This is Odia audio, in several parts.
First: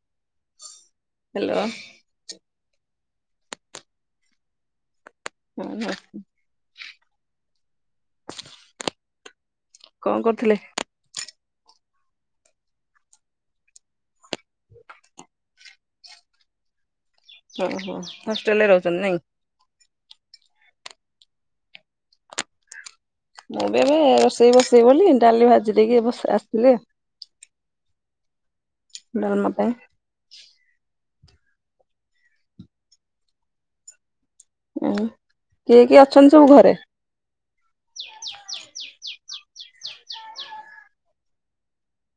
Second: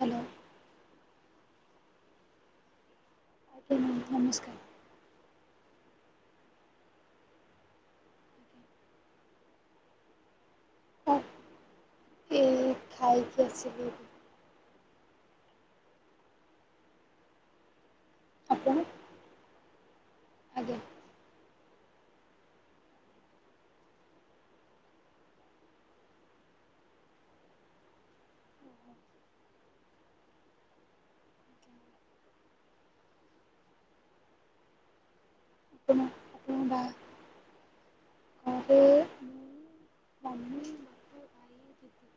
Hello hello. ଆଜ୍ଞା ନମସ୍କାର। ହଁ। କଣ କରୁଥିଲେ? ହ ଏ ଖାଇକି ଆସିଲି। ଓ ହୋ ହଷ୍ଟେଲ ରେ ଆପଣ ରହୁଛନ୍ତି ନାଇଁ। ଆଜ୍ଞା। ମୁଁ ବି ଏବେ ରୋଷେଇ ବସେଇ ବୋଲି ଡାଲି ଭାଜି ଦେଇକି ବ ଆସିଲି। ଡାଲମା ପାଇଁ। ଉଁ କିଏ ଆପଣ କିଏ ଅଛନ୍ତି ସବୁ ଆପଣଙ୍କ ଘରେ? ବା [unintelligible] ଭାଇ ଦିଦି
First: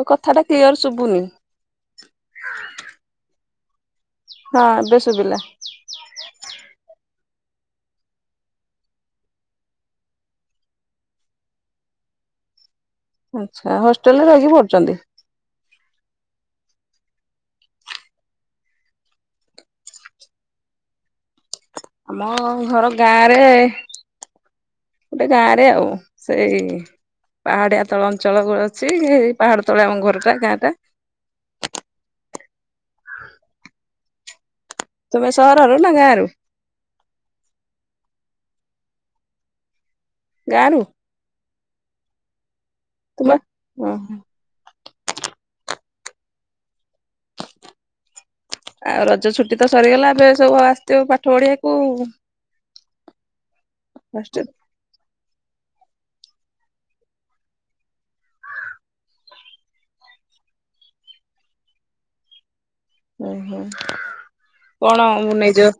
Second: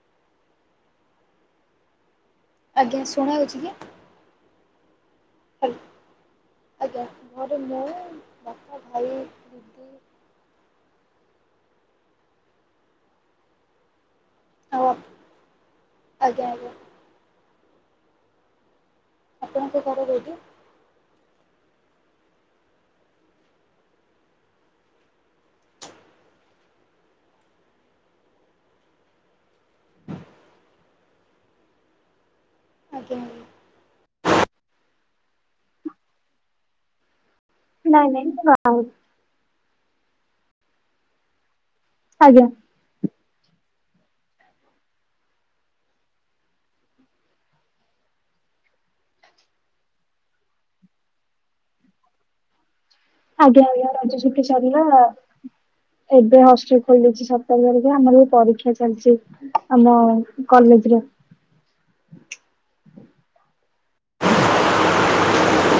ତୋ କଥା ଟା କ୍ଲିଅର ଶୁଭୁନି। ଆଜ୍ଞା ଶୁଣା ହେଉଛି କି? ହଁ ଏବେ ସୁୁଭିଲା। ହ୍ୟାଲୋ ଆଜ୍ଞା ଘରେ ମୁଁ ବାପା ଭାଇ [unintelligible] ଆଚ୍ଛା ହଷ୍ଟେଲ ରେ ରହିକି ଆଉ ପଡୁଛନ୍ତି? ଆପ ଆଜ୍ଞା ଆଜ୍ଞା। ଆପଣଙ୍କ ଘରେ କୋଉଠି? ଆମ ଘର ଗାଁ ରେ ଗୋଟେ ଗାଁରେ ଆଉ ସେଇ ପାହାଡିଆ ତଳ ଅଞ୍ଚଳ ଅଛି ହେଇ ପାହାଡ ତଳେ ଆମ ଘରଟା ଗାଁ ଟା। ଆଜ୍ଞା। ତୁମେ ସହର ରୁ ନା ଗାଁ ରୁ? ନାଇଁ ନାଇଁ ମୁଁ ଗାଁ ରୁ। ଗାଁ ରୁ? ଆଜ୍ଞା। ତୁମ ହ ହ- ଆଉ ରଜ ଛୁଟି ତ ସରିଗଲା ଏବେ ସବୁ ଆସିଥିବ ପାଠ ପଢିବାକୁ? ଆଜ୍ଞା ଆଜ୍ଞା ରଜ ମାଷ୍ଟର ଛୁଟି ସାରିଲା। ଏବେ ହଷ୍ଟେଲ ଖୋଲିଛି ସତର ତାରିଖ ଆମର ବି ପରୀକ୍ଷା ଚାଲିଛି। ଆମ କଲେଜେ ରେ। ଓ ହୋ କଣ ବାନେଇଚ?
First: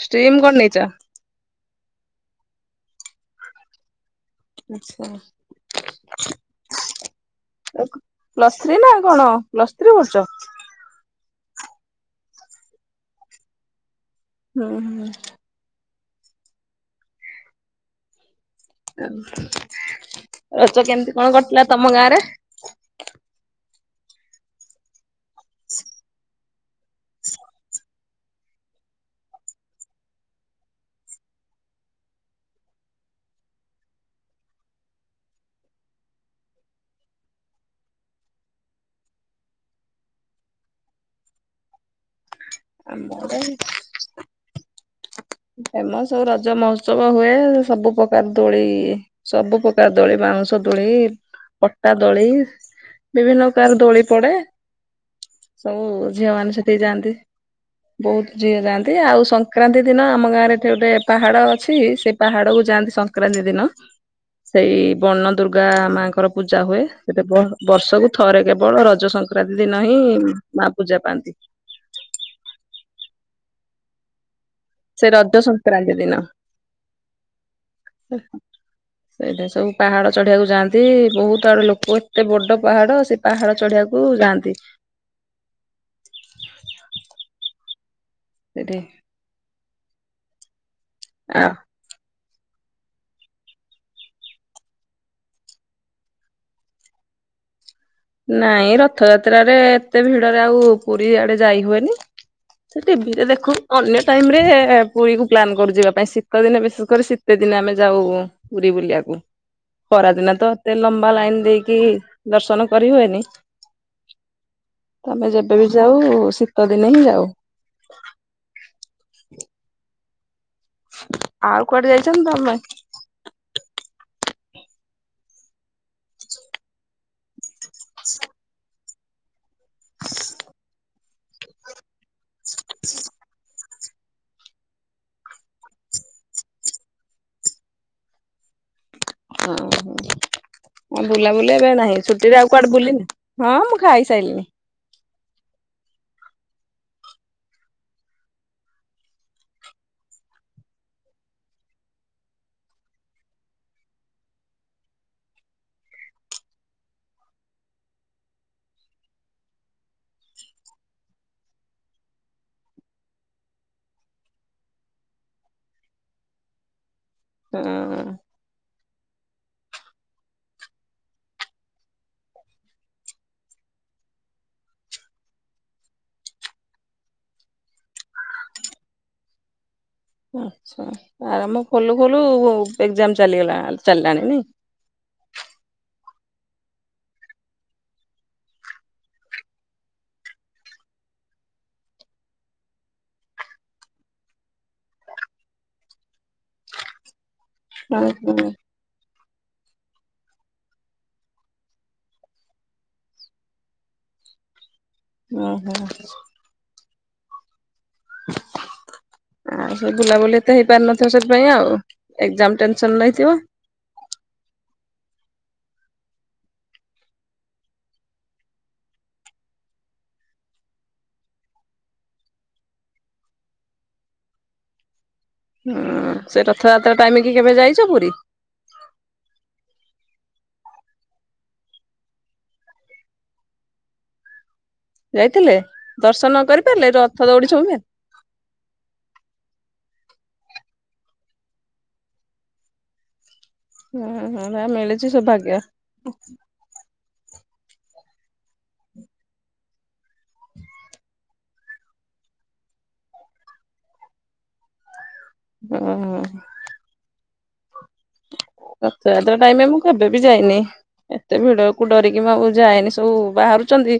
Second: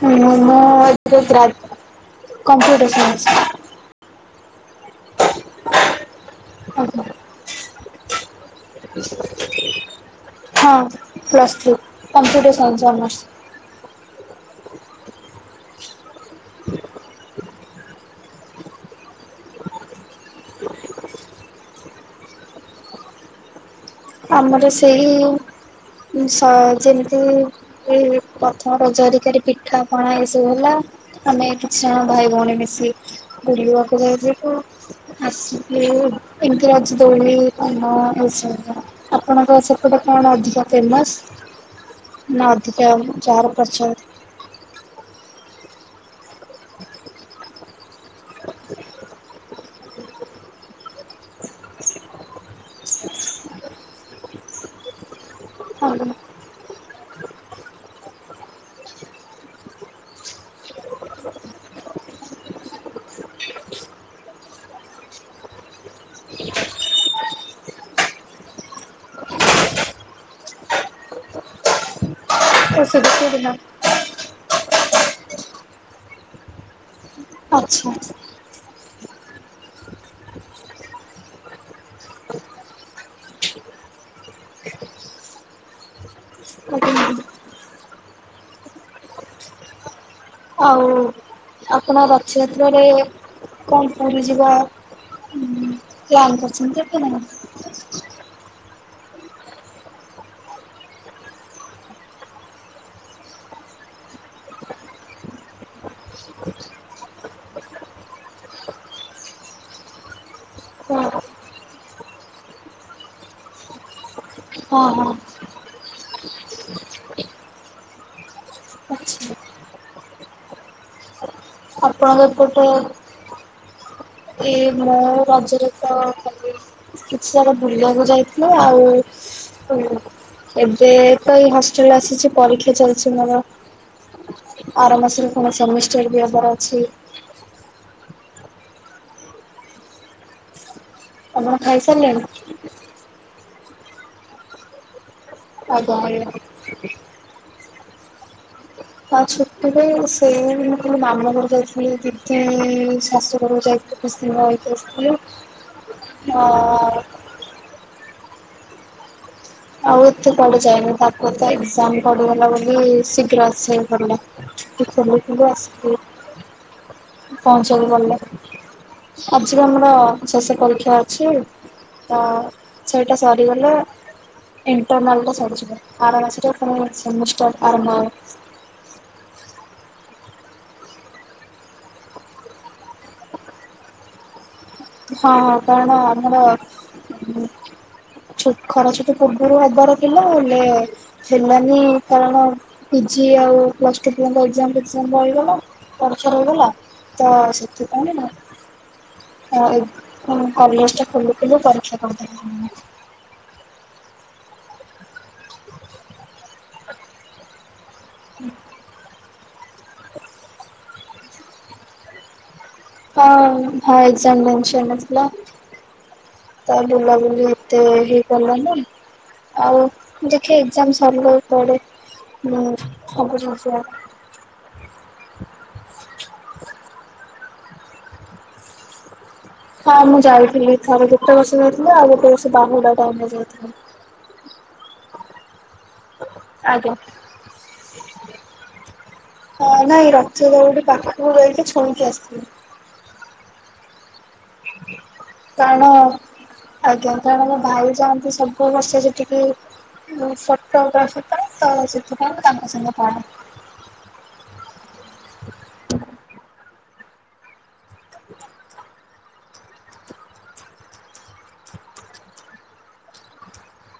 ହୁଁ କଣ ମୁଁ ନେଇଛ? ଏ ଗ୍ରା କମ୍ପ୍ୟୁଟର ସାଇନ୍ସ। ଅଚ୍ଛା। ପ୍ଲୁସ ଥ୍ରୀ ନା କଣ ପ୍ଲୁସ ଥ୍ରୀ କରୁଛ? ହଁ plus three computer science honours. ହୁଁ ହୁଁ। [inaudible] ରଜ କେମିତି କଣ କଟିଲା ତମ ଗାଁରେ। ଆମର ସେଇ ସ ଯେମିତି ପ୍ରଥମ ରଜ ହେରିକାରେ ପିଠା ପଣା ଏ ସବୁ ହେଲା। ଆମେ କିଛି ଜଣ ଭାଇ ଭଉଣୀ ମିଶି ବୁଲିବାକୁ ଯାଇଥିଲୁ। ଆସ ଏମିତିି ରାଜ ଦୋଳି ପାନ ଆପଣଙ୍କ ସେପଟେ କଣ ଅଧିକ ଫେମସ୍। ନା ଅଧିକା ଆମ ଆଡେ ଚାର ପଚାର। ଫେମସ୍ ରଜ ମହୋତ୍ସବ ହୁଏ। ସବୁ ପ୍ରକାର ଦୋଳି ଇଏ ସବୁ ପ୍ରକାର ଦୋଳି ବାଉଁଶ ଦୋଳି ପଟା ଦୋଳି। ବିଭିନ୍ନ ପ୍ରକାର ଦୋଳି ପଡେ। ସବୁ ଝିଅ ମାନେ ସେଠିକି ଯାଆନ୍ତି। ବହୁତ ଝିଅ ଯାଆନ୍ତି। ଆଉ ସଂକ୍ରାନ୍ତି ଦିନ ଆମ ଆମ ଗାଁରେ ଏଠି ଗୋଟେ ପାହାଡ ଅଛି ସେ ପାହାଡ କୁ ଯାଆନ୍ତି ସଂକ୍ରାନ୍ତି ଦିନ। ସେଇ ବନ ଦୁର୍ଗା ମାଙ୍କର ପୂଜା ହୁଏ। ସେ ବର୍ଷକୁ ଥରେ କେବଳ ରଜ ଶଙ୍କ ସଂକ୍ରାନ୍ତି ଦିନ ହିଁ ମା ପୂଜା ପାଆନ୍ତି। [inaudible] ସେ ରଜ ସଂକ୍ରାନ୍ତି ଦିନ। ଆଚ୍ଛା। ଇଟା ସବୁ ପାହାଡ ଚଢିବାକୁ ଯାଆନ୍ତି। ବହୁତ ଆଡୁ ଲୋକ ଏତେ ବଡ ପାହାଡ ସେ ପାହାଡ ଚଢିବାକୁ ଯାଆନ୍ତି। ହ। ଏଠି ଆଉ ଆ ଆପଣ ରଥଯାତ୍ରାରେ କଣ ପୁରୀ ଯିବ ପ୍ଲାନ କରୁଛନ୍ତି ଆପଣ ମାନେ। ନାଇଁ ରଥଯାତ୍ରାରେ ଏତେ ଭିଡରେ ଆଉ ପୁରୀ ଆଡେ ଯାଇ ହୁଏନି। ସେ ଟିଭିରେ ଦେଖୁ। ଅନ୍ୟ ଟାଇମ ରେ ପୁରୀ କ ପ୍ଲାନ୍ କରୁ ଯିବା ପାଇଁ ଶୀତ ଦିନେ ବିଶେଷ କରି ଶୀ ତେ ଦିନ ଆମେ ଯାଉ ପୁରୀ ବୁଲିବାକୁ। ଖରାଦିନ ତ ଏତେ ହଁ ଲମ୍ବା ଲାଇନ ଦେଇକି ଦର୍ଶନ କରି ହୁଏନି। ହଁ ହଁ ଆମେ ଯେବେବି ଯାଉ ଶୀତ ଦିନେ ହିଁ ଯାଉ। ଆଚ୍ଛା। [inaudible] ଯାଇଛନ୍ତି ତମେ? ଆପଣଙ୍କରପଟ ଏଇ ମୋ ରାଜ୍ୟରେ ତ କାଲି କିଛି ସଟା ଭୁଲିବାକୁ ଯାଇଥିଲ ଆଉ ଏବେ ତ ଏଇ ହଷ୍ଟେଲରେ ଆସିଛି ପରୀକ୍ଷା ଚାଲିଛି ମୋର ବର ମାସରେ କଣ ସେମିଷ୍ଟର ବି ହେବାର ଅଛି ଓହୋଉ ଆପଣ ବୁଲାବୁଲି ଏବେ ନାହିଁ ଖାଇସାରିଲେଣି? ଛୁଟିରେ ଆଉ କୁଆଡେ ବୁଲି ନାି ହଁ ମୁଁ ଖାଇ ସାରିଲିିନି ଆଗ ଆଉ ଛୁଟିରେ ସେ ମୁଁ କେ ମାମୁଁ ଘରୁ ଯାଇଥିଲି ଦିଦି ଶାଶୁଘର ଯାଇଥିଲି ଖସିିବାକସି ଆଉ ଏତେ ପଡି ଯଏନି ତାପ ତ ଏଜାମ ପଡିଗଲା ବୋଲି ଶୀଘ୍ର ଆସ ପଡିଲ ସେ ଆସ [unintelligible] ପହଞ୍ଚକୁ ଗଲେ ହଁ ଆଜି ବି ଆମର ଶେଷ ପରୀକ୍ଷା ଅଛି ତ ସେଇଟା ସରିଗଲା ଣ୍ଟର୍ନଲ ସ ଆର ସେମିଷ୍ଟର୍ ଆର ଆଚ୍ଛା ଆରାମ ଖୋଲୁ ଖୋଲୁ ଏକ୍ଜାମ ଚାଲିଗଲା ଚାଲିଲାଣିନ ହଁ ହଁ କାରଣ ଆମର ଛୁଟ ଖରା ଛୁଟି ପୂର୍ବରୁ ହବାର ଥିଲା ହେଲେ ହେଲାନି କାରଣ ପିଜି ଆଉ ପ୍ଲସ୍ଟୁ ପିଲାଙ୍କ ଏକ୍ଜାମ୍ ପିଟିସନ ରହିଗଲା। ପରୀକ୍ଷା ରହିଗଲା ତ ସେଥି ଓ ହୋ। ହଉ ପୁଣି କଲେଜଟା ଖୋଲୁ ଖୋଲୁ ପରୀକ୍ଷା କରିଦେଲେ ଓ ହୋ। ଆଉ ସେ ବୁଲାବୁଲି ଏତେ ହେଇପାରିନଥିବ ସେଥିପାଇଁ ଆଉ। ଏକ୍ସାମ ଟେନସନ୍ ନେ ହଁ ହଁ ଏକ୍ଜାମ ଟେନସନରେ ଥିଲା। ତା ବୁଲାବୁଲି ଏତେ ହେଇପାରି ଲାନି। ଆଉ ଦେଖେ ଏକ୍ଜାମ ସରିଲେ କୁଆଡେ ସବୁ ଜିନିଷ ହୁଁ ସେ ରଥଯାତ୍ରା ଟାଇମ କି କେବେ ଯାଇଛ ପୁରୀ? ହଁ ମୁଁ ଯାଇଥିଲି ଥରେ ଗୋତେ ବର୍ଷ ଯାଇଥିଲି ଆଉ ଗୋଟେ ବର୍ଷ ବାହୁଡଡ଼ା ଟାଇମ୍ ରେ ଯାଇଥିଲି। ଯାଇଥିଲେ ଦର୍ଶନ କରିପାରିଲେ? ଆଜ୍ଞା। ରଥ ଦୌଡିଛୁଇଁଲେ? ହଁ ନାଇଁ ରଥ ଦଉଡି ପାଖକୁ ଯାଇକି ଛୁଇଁକି ଆସିିଥିଲି। ହୁଁ ହୁଁ ତାହେଲେ ମିଳିଛି ସୌଭାଗ୍ୟ। କାରଣ ଆଜ୍ଞା କାରଣ ମୋ ଭାଇ ଯାଆନ୍ତି ସବୁ ବର୍ଷ ସେଠିକି। ଫଟୋଗ୍ରାଫି ପାଇଁ ତ ସେଥିପାଇଁ ମୁଁ ତାଙ୍କ ସାଙ୍ଗେ ପଳାଏ। ଉଁ ହୁଁ। ରଥଜାତ୍ରା ଟାଇମରେ ମୁଁ କେବେ ବି ଯାଇନି। ଏତେ ଭିଡ କ ଡରିକି ମୁଁ ଆଉ ଯାଏନି ସବୁ ବାହାରୁଛନ୍ତି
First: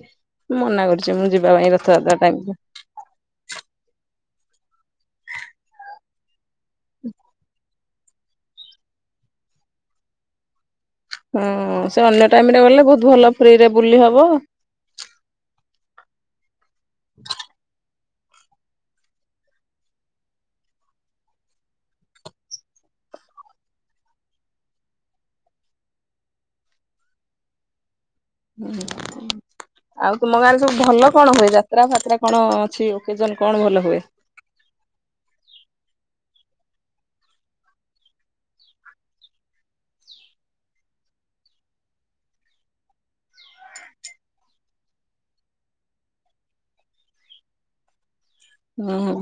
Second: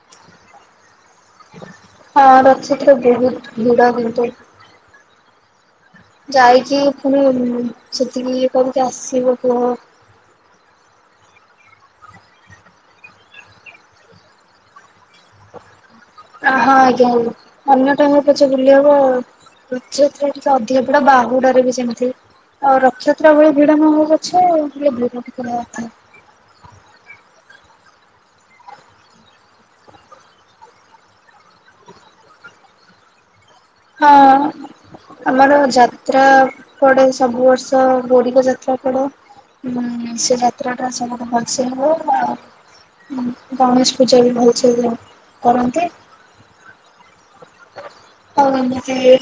ମୁଁ ମନା କରିଛି ମୁଁ ଯିବା ପାଇଁ ରଥଯାତ୍ରା ହଁ ଟାଇମରେ। ରଥଯାତ୍ରା ବହୁତ ଭିଡ ହୁଅନ୍ତୁ। ଯାଇକି ପୁଣି ସେତିକି ଇଏ କରିକି ଆସିବ କୁହ। ହଁ ସେ ଅନ୍ୟ ଟାଇମରେ ଗଲେ ବହୁତ ଭଲ ଫ୍ରିରେ ବୁଲିହବ। ଆ ହଁ ଆଜ୍ଞାହଉ ଅନ୍ୟ ଟାଇମରେ ପଛେ ବୁଲି ହବ ଆଉ। ରଥଯାତ୍ରାଠୁ ତ ଅଧିକପୁରା ବାହୁଡ଼ାରେ ବି ସେମତି। ଆଉ ରଥଯାତ୍ରା ଭଳି ଭିଡ ମହବ ଅଛ ହେଲେ ଭିଡ଼ ଟିକେ ଅଥା ହୁଁ। ଆଉ ତୁମ ଗାଁରେ ସବୁ ଭଲ କଣ ହୁଏ ଯାତ୍ରା ଫାତ୍ରା କଣ ଅଛି ଓକେଜନ କଣ ଭଲ ହୁଏ? ହଁ। ଆମର ଯାତ୍ରା ପଡେ ସବୁ ବର୍ଷ ବୋରିକ ଯାତ୍ରା ପଡେ। ହୁଁ ସେ ଯାତ୍ରାଟା ସବୁଠୁ ଭଲସେ ହବ ଆଉ ଗଣେଶ ପୂଜା ବି ଭଲସେ କରନ୍ତି। ଆଉ ହୁଁ ଏମିତି ହୁଏ। ହୁଁ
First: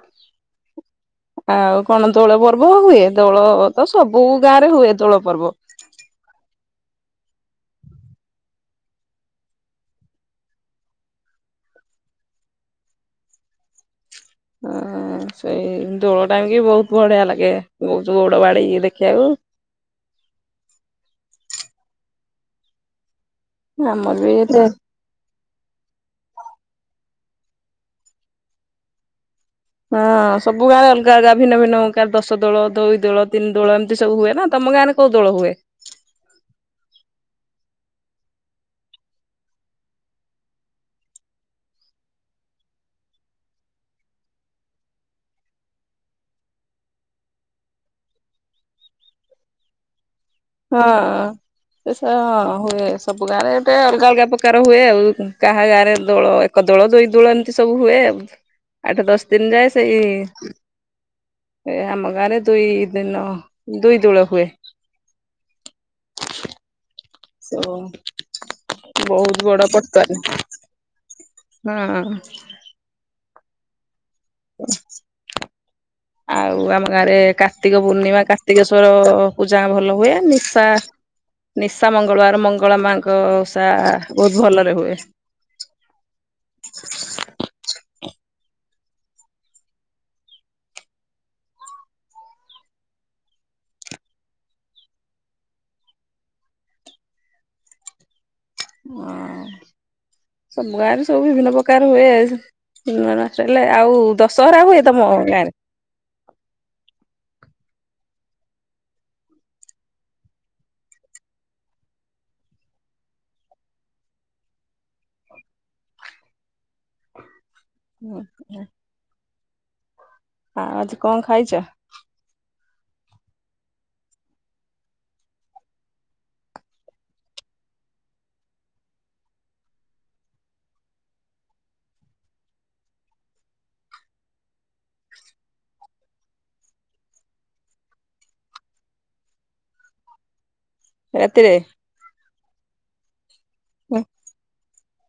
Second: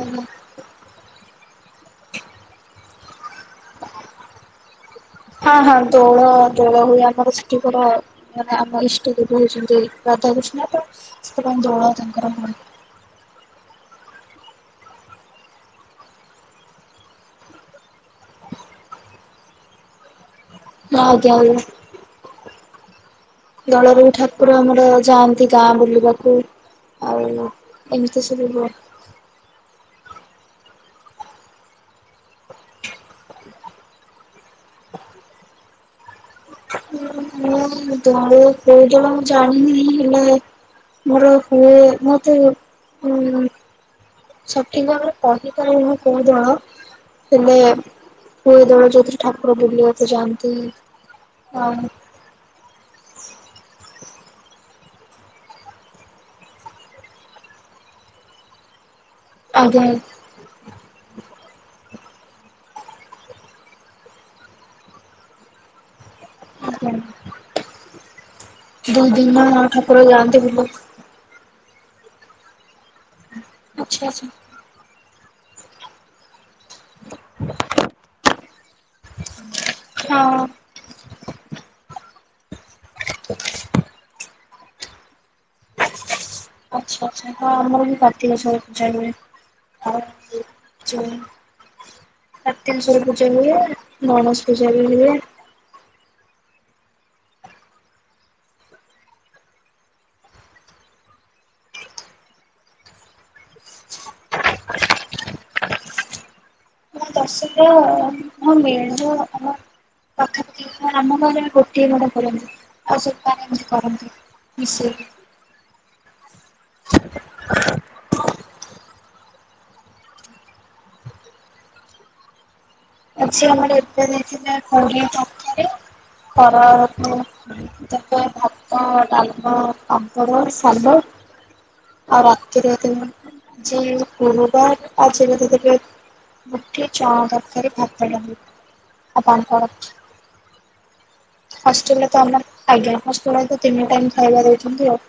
ହୁଁ ଆଉ କଣ ଦୋଳ ପର୍ବ ହୁଏ ଦୋଳତ ସବୁଗାଁରେ ହୁଏ ଦୋଳ ପର୍ବ। ହଁ ହଁ ଦୋଳ ଦୋଳ ହୁଏ ଆମର ସେଠିକୁଡା ମାନେ ଆମ ଇଷ୍ଟ ଦେବୀ ହେଉଛନ୍ତି ରାଧାକୃଷ୍ଣ ତ ସେଥିପାଇଁ ଦୋଳ ତାଙ୍କର ହୁଏ। ହଁ ସେଇ ଦୋଳ ଟାଇମକି ବହୁତ ବଢିଆ ଲାଗେ ଜଉ ଗଉଡବାଡି ଦେଖିବାପାଇଁ। ଆ୍ଞ ଆ [inaudible] ଦୋଳରେ ଆମର ବି ଠାକୁର ଏତେ ଆମର ଯାଆନ୍ତି ଗାଁ ବୁଲିବାକୁ ଆଉ ଏମିତି ସବୁ ହୁଏ। ହଁ ସବୁ ଗାଁରେ ଅଲଗା ଅଲଗା ଭିନ୍ନ ଭିନ୍ନ କାର ଦଶ ଦୋଳ ଦୁଇ ଦୋଳ ତିନି ଦୋଳ ଏମିତି ସବୁ ହୁଏ ନା ତମ ଗାଁରେ କଉ ଦୋଳ ହୁଏ? ମୁଁ ଦୋଳ କୋଉ ଦୋଳ ମୁଁ ଜାଣିନି ହେଲେ ମୋର ହୁଏ ମୋତେ ସଠିକ ଭାବରେ କହିପାରିବିନି ମୁଁ କଉ ଦୋଳ। ହେଲେ ହୁଏ ଦୋଳ ଯୋଉଥିରେ ଠାକୁର ବୁଲେ ଯାଆନ୍ତି। ଆଉ ହଁ ସେ ହଁ ହୁଏ ସବୁ ଗାଁରେ ଗୁଟେ ଅଲଗା ଅଲଗା ପ ଉପକାର ହୁଏ। ଆଉ କାହା ଗାଁରେ ଦୋଳ ଏକ ଦଳ ଦୁଇ ଦଳ ଏମିତି ସବୁ ହୁଏ ଆଉ। ଆଠ ଦଶ ଦିନ ଯାଏ ଆଜ୍ଞା ସେଇ ଏ ଆମ ଗାଁରେ ଦୁଇ ଦିନ ଦୁଇ ଦୋଳ ହୁଏ। ଆଜ୍ଞା। ଓ ଦୁଇ ଦିନ ବହୁତ ବଡ ଠାକୁର ପକାରେ ଯାଆନ୍ତି ବୁଲିବାକୁ ହଁ। ଆଚ୍ଛା ଆଛା। ଆଉ ଆମ ଗାଁରେ କାର୍ତ୍ତିକ ପୂର୍ଣ୍ଣିମା କାର୍ତ୍ତିକେଶ୍ଵର ପୂଜା ଭଲ ହୁଏ। ହଁ। ନିଶା ନିଶା ମଙ୍ଗଳବାର ମଙ୍ଗଳା ମାଙ୍କ ଓଷା। ବହୁତ ଭଲରେ ହୁଏ। ଆଚ୍ଛା ଆଚ୍ଛା ଆମର ବି କାର୍ତିକଶ୍ୱର ପୂଜା ହୁଏ। [unintelligible] କାର୍ତିକଶ୍ୱର ପୂଜା ହୁଏ। ଗଣେଶ ପୂଜା ବି ହୁଏ। ହଁ ସୁ ଗାଁରେ ସବୁ ବିଭିନ୍ନ ପ୍ରକାର ହୁଏ ଆ ମାସ ହେଲେ ଆଉ ଦଶହରା ହୁଏ। ତମ ଗାଁରେ ସେ ହଁ [unintelligible] ପାଖପାଖି ଆମ ଘରେ ବି ଗୋଟିଏ ମାନେ କରନ୍ତି ଆଉ ସପାନ ଏମିତି କରନ୍ତି। ମିଶେଇକି। ହୁଁ ହ। ଆଉ ଆଜି କଣ ଖାଇଛ? ଆଜି ଆମର ଏବେ ହେଇଥିଲା ପୁରୀ ତରକାରୀ ଖରା ବେଳେ ତାପ ଭାତ ଡାଲମା ପାମ୍ପଡ଼ ସାଲଟ ଆଉ ରାତିରେ [unintelligible] ଆଜି ଗୁରୁ ବାର [unintelligible] ମୁଠି ଚଣା ତରକାରୀ ଭାତ ଡାଲମା ଆଉ ପାମ୍ପଡ। ରାତିରେ? ହଷ୍ଟେଲରେ ତ ଆମ ଆଜ୍ଞା ହଷ୍ଟେଲରେ ତ ତିନି ଟାଇମ ଖାଇବା ଦଉଛନ୍ତି ଆଉ।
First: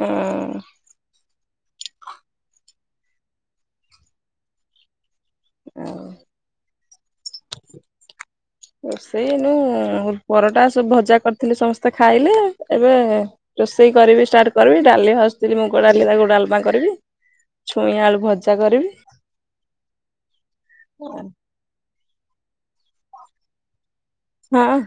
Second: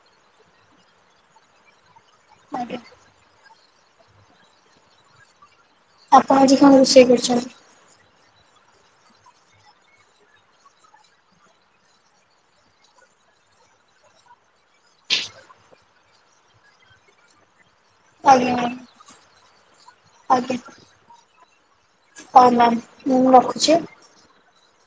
ହଁ। ଆଜ୍ଞା। [unintelligible] ଆପଣ ଆଜି କଣ ରୋଷେଇ କରିଛନ୍ତି? ରୋଷେଇ ଏନୁ ପରଟା ସବୁ ଭଜା କରିଥିଲି ସମସ୍ତେ ଖାଇଲେ ଏବେ ରୋଷେଇ କରିବି ଷ୍ଟାର୍ଟ କରିବି। ଡାଲି ହସଥିଲି ମୁଗ ଡାଲି ତାକୁ ଡାଲମା କରିବି। ଛୁଇଁ ଆଳୁ ଆଜ୍ଞା ଭଜା ମ୍ୟାମ୍ କରିବି। ହଁ ମ୍ୟାାମ ମୁଁ ରଖୁଛି। ହଁ।